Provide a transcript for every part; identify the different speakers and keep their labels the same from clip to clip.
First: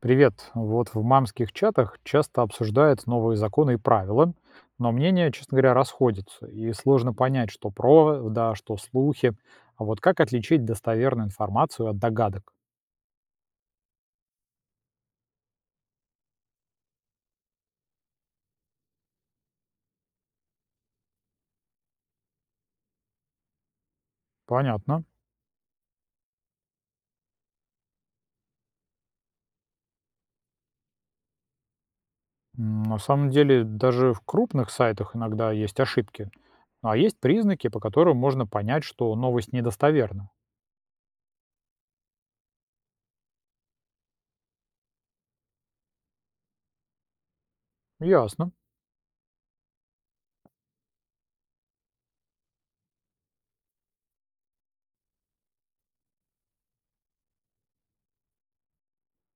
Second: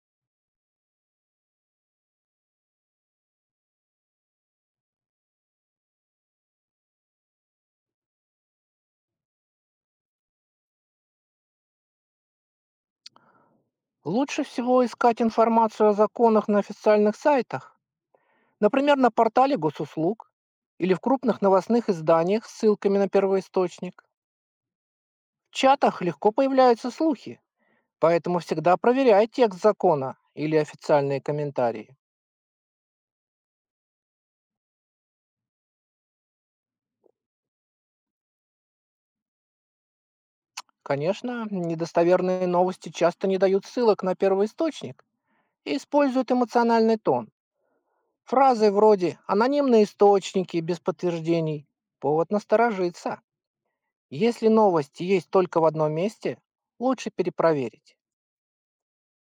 Speaker 1: Привет. Вот в мамских чатах часто обсуждают новые законы и правила, но мнения, честно говоря, расходятся, и сложно понять, что правда, а что слухи. А вот как отличить достоверную информацию от догадок?
Speaker 2: Лучше всего искать информацию о законах на официальных сайтах, например, на портале госуслуг или в крупных новостных изданиях с ссылками на первоисточник.
Speaker 1: Понятно.
Speaker 2: В чатах легко появляются слухи, поэтому всегда проверяй текст закона или официальные комментарии.
Speaker 1: На самом деле, даже в крупных сайтах иногда есть ошибки. А есть признаки, по которым можно понять, что новость недостоверна.
Speaker 2: Конечно, недостоверные новости часто не дают ссылок на первоисточник и используют эмоциональный тон.
Speaker 1: Ясно.
Speaker 2: Фразы вроде «анонимные источники без подтверждений»– повод насторожиться. Если новости есть только в одном месте, лучше перепроверить.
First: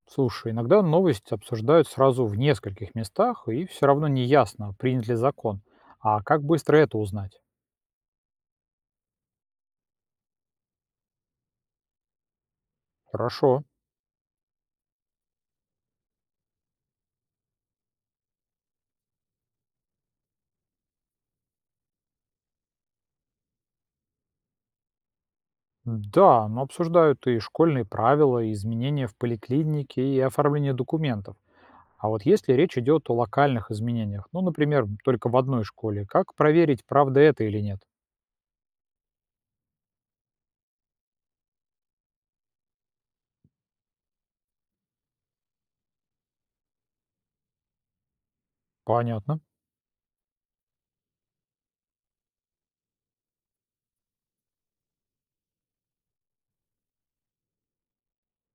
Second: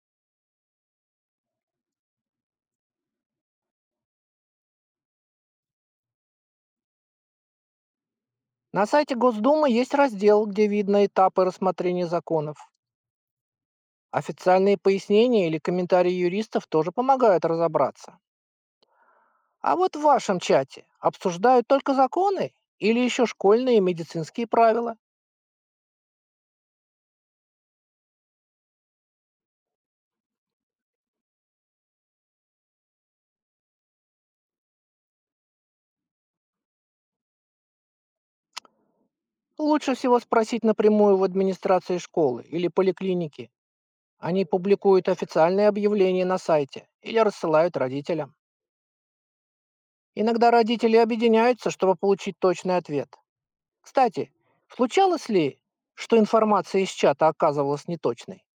Speaker 1: Слушай, иногда новость обсуждают сразу в нескольких местах, и все равно не ясно, принят ли закон. А как быстро это узнать?
Speaker 2: На сайте Госдумы есть раздел, где видно этапы рассмотрения законов.
Speaker 1: Хорошо.
Speaker 2: Официальные пояснения или комментарии юристов тоже помогают разобраться. А вот в вашем чате обсуждают только законы или еще школьные и медицинские правила?
Speaker 1: Да, но обсуждают и школьные правила, и изменения в поликлинике, и оформление документов. А вот если речь идет о локальных изменениях, ну, например, только в одной школе, как проверить, правда это или нет?
Speaker 2: Лучше всего спросить напрямую в администрации школы или поликлиники. Они публикуют официальные объявления на сайте или рассылают родителям.
Speaker 1: Понятно.
Speaker 2: Иногда родители объединяются, чтобы получить точный ответ. Кстати, случалось ли, что информация из чата оказывалась неточной?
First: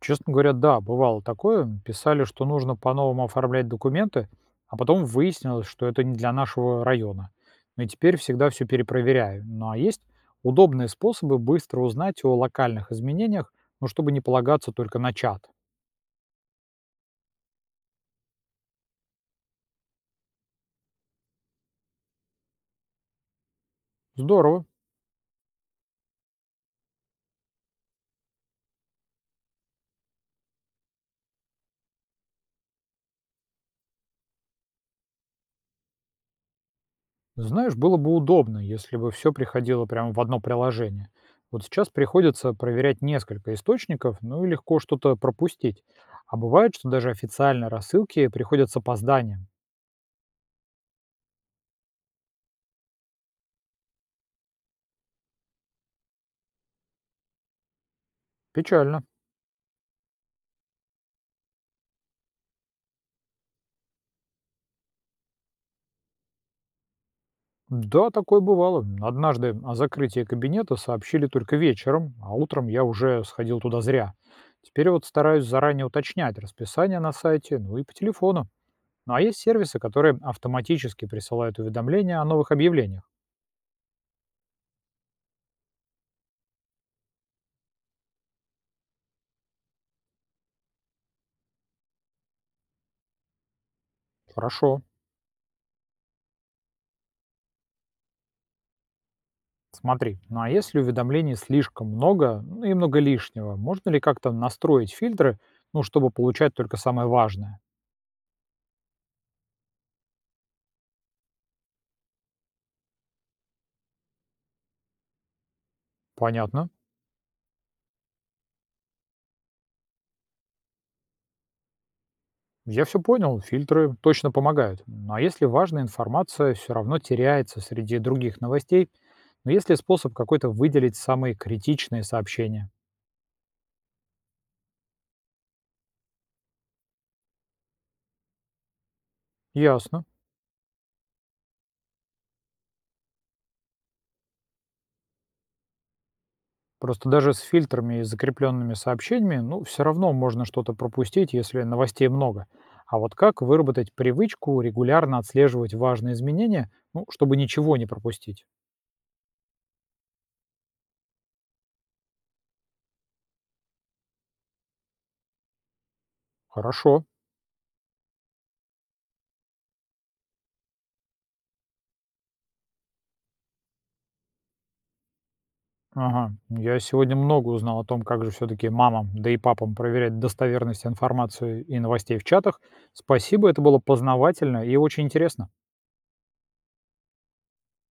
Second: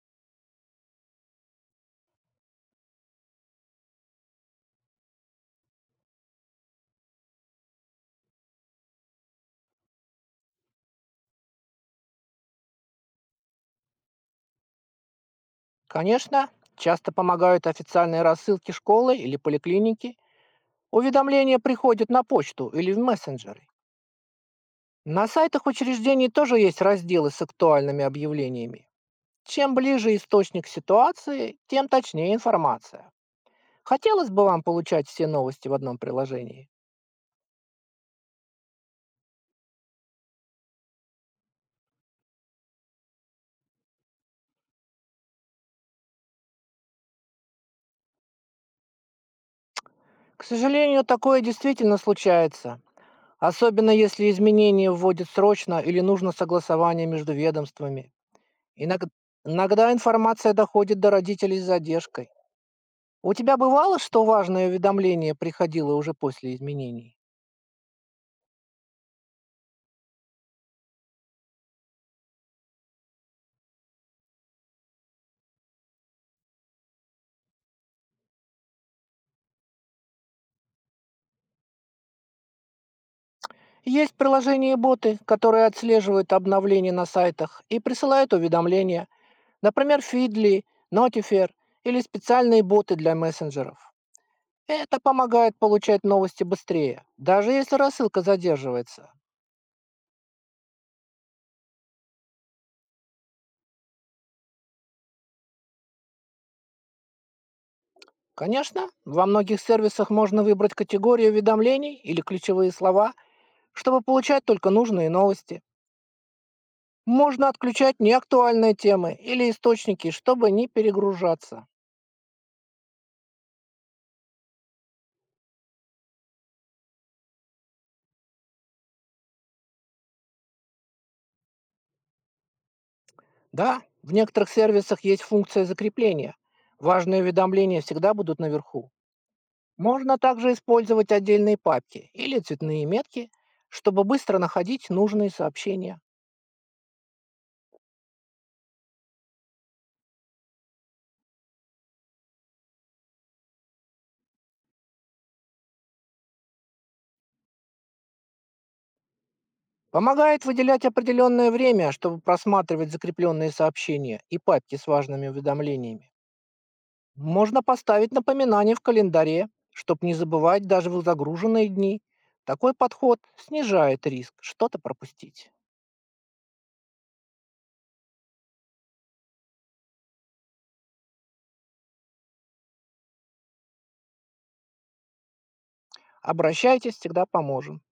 Speaker 1: Честно говоря, да, бывало такое. Писали, что нужно по-новому оформлять документы, а потом выяснилось, что это не для нашего района. Ну и теперь всегда все перепроверяю. Ну а есть удобные способы быстро узнать о локальных изменениях, ну, чтобы не полагаться только на чат.
Speaker 2: Конечно, часто помогают официальные рассылки школы или поликлиники. Уведомления приходят на почту или в мессенджеры.
Speaker 1: Здорово.
Speaker 2: На сайтах учреждений тоже есть разделы с актуальными объявлениями. Чем ближе источник ситуации, тем точнее информация. Хотелось бы вам получать все новости в одном приложении.
Speaker 1: Знаешь, было бы удобно, если бы все приходило прямо в одно приложение. Вот сейчас приходится проверять несколько источников, ну и легко что-то пропустить. А бывает, что даже официальные рассылки приходят с опозданием.
Speaker 2: К сожалению, такое действительно случается. Особенно если изменения вводят срочно или нужно согласование между ведомствами.
Speaker 1: Печально.
Speaker 2: Иног- Иногда информация доходит до родителей с задержкой. У тебя бывало, что важное уведомление приходило уже после изменений?
Speaker 1: Да, такое бывало. Однажды о закрытии кабинета сообщили только вечером, а утром я уже сходил туда зря. Теперь вот стараюсь заранее уточнять расписание на сайте, ну и по телефону. Ну а есть сервисы, которые автоматически присылают уведомления о новых объявлениях.
Speaker 2: Есть приложения и боты, которые отслеживают обновления на сайтах и присылают уведомления, например, Feedly, Notifier или специальные боты для мессенджеров.
Speaker 1: Хорошо.
Speaker 2: Это помогает получать новости быстрее, даже если рассылка задерживается.
Speaker 1: Смотри, ну а если уведомлений слишком много, ну и много лишнего, можно ли как-то настроить фильтры, ну, чтобы получать только самое важное?
Speaker 2: Конечно, во многих сервисах можно выбрать категорию уведомлений или ключевые слова, чтобы получать только нужные новости.
Speaker 1: Понятно.
Speaker 2: Можно отключать неактуальные темы или источники, чтобы не перегружаться.
Speaker 1: Я все понял, фильтры точно помогают. Ну а если важная информация все равно теряется среди других новостей, но есть ли способ какой-то выделить самые критичные сообщения?
Speaker 2: Да, в некоторых сервисах есть функция закрепления. Важные уведомления всегда будут наверху.
Speaker 1: Ясно.
Speaker 2: Можно также использовать отдельные папки или цветные метки, чтобы быстро находить нужные сообщения.
Speaker 1: Просто даже с фильтрами и закрепленными сообщениями, ну, все равно можно что-то пропустить, если новостей много. А вот как выработать привычку регулярно отслеживать важные изменения, ну, чтобы ничего не пропустить?
Speaker 2: Помогает выделять определенное время, чтобы просматривать закрепленные сообщения и папки с важными уведомлениями.
Speaker 1: Хорошо.
Speaker 2: Можно поставить напоминание в календаре, чтобы не забывать даже в загруженные дни. Такой подход снижает риск что-то пропустить.
Speaker 1: Ага. Я сегодня много узнал о том, как же все-таки мамам, да и папам проверять достоверность информации и новостей в чатах. Спасибо, это было познавательно и очень интересно.
Speaker 2: Обращайтесь, всегда поможем.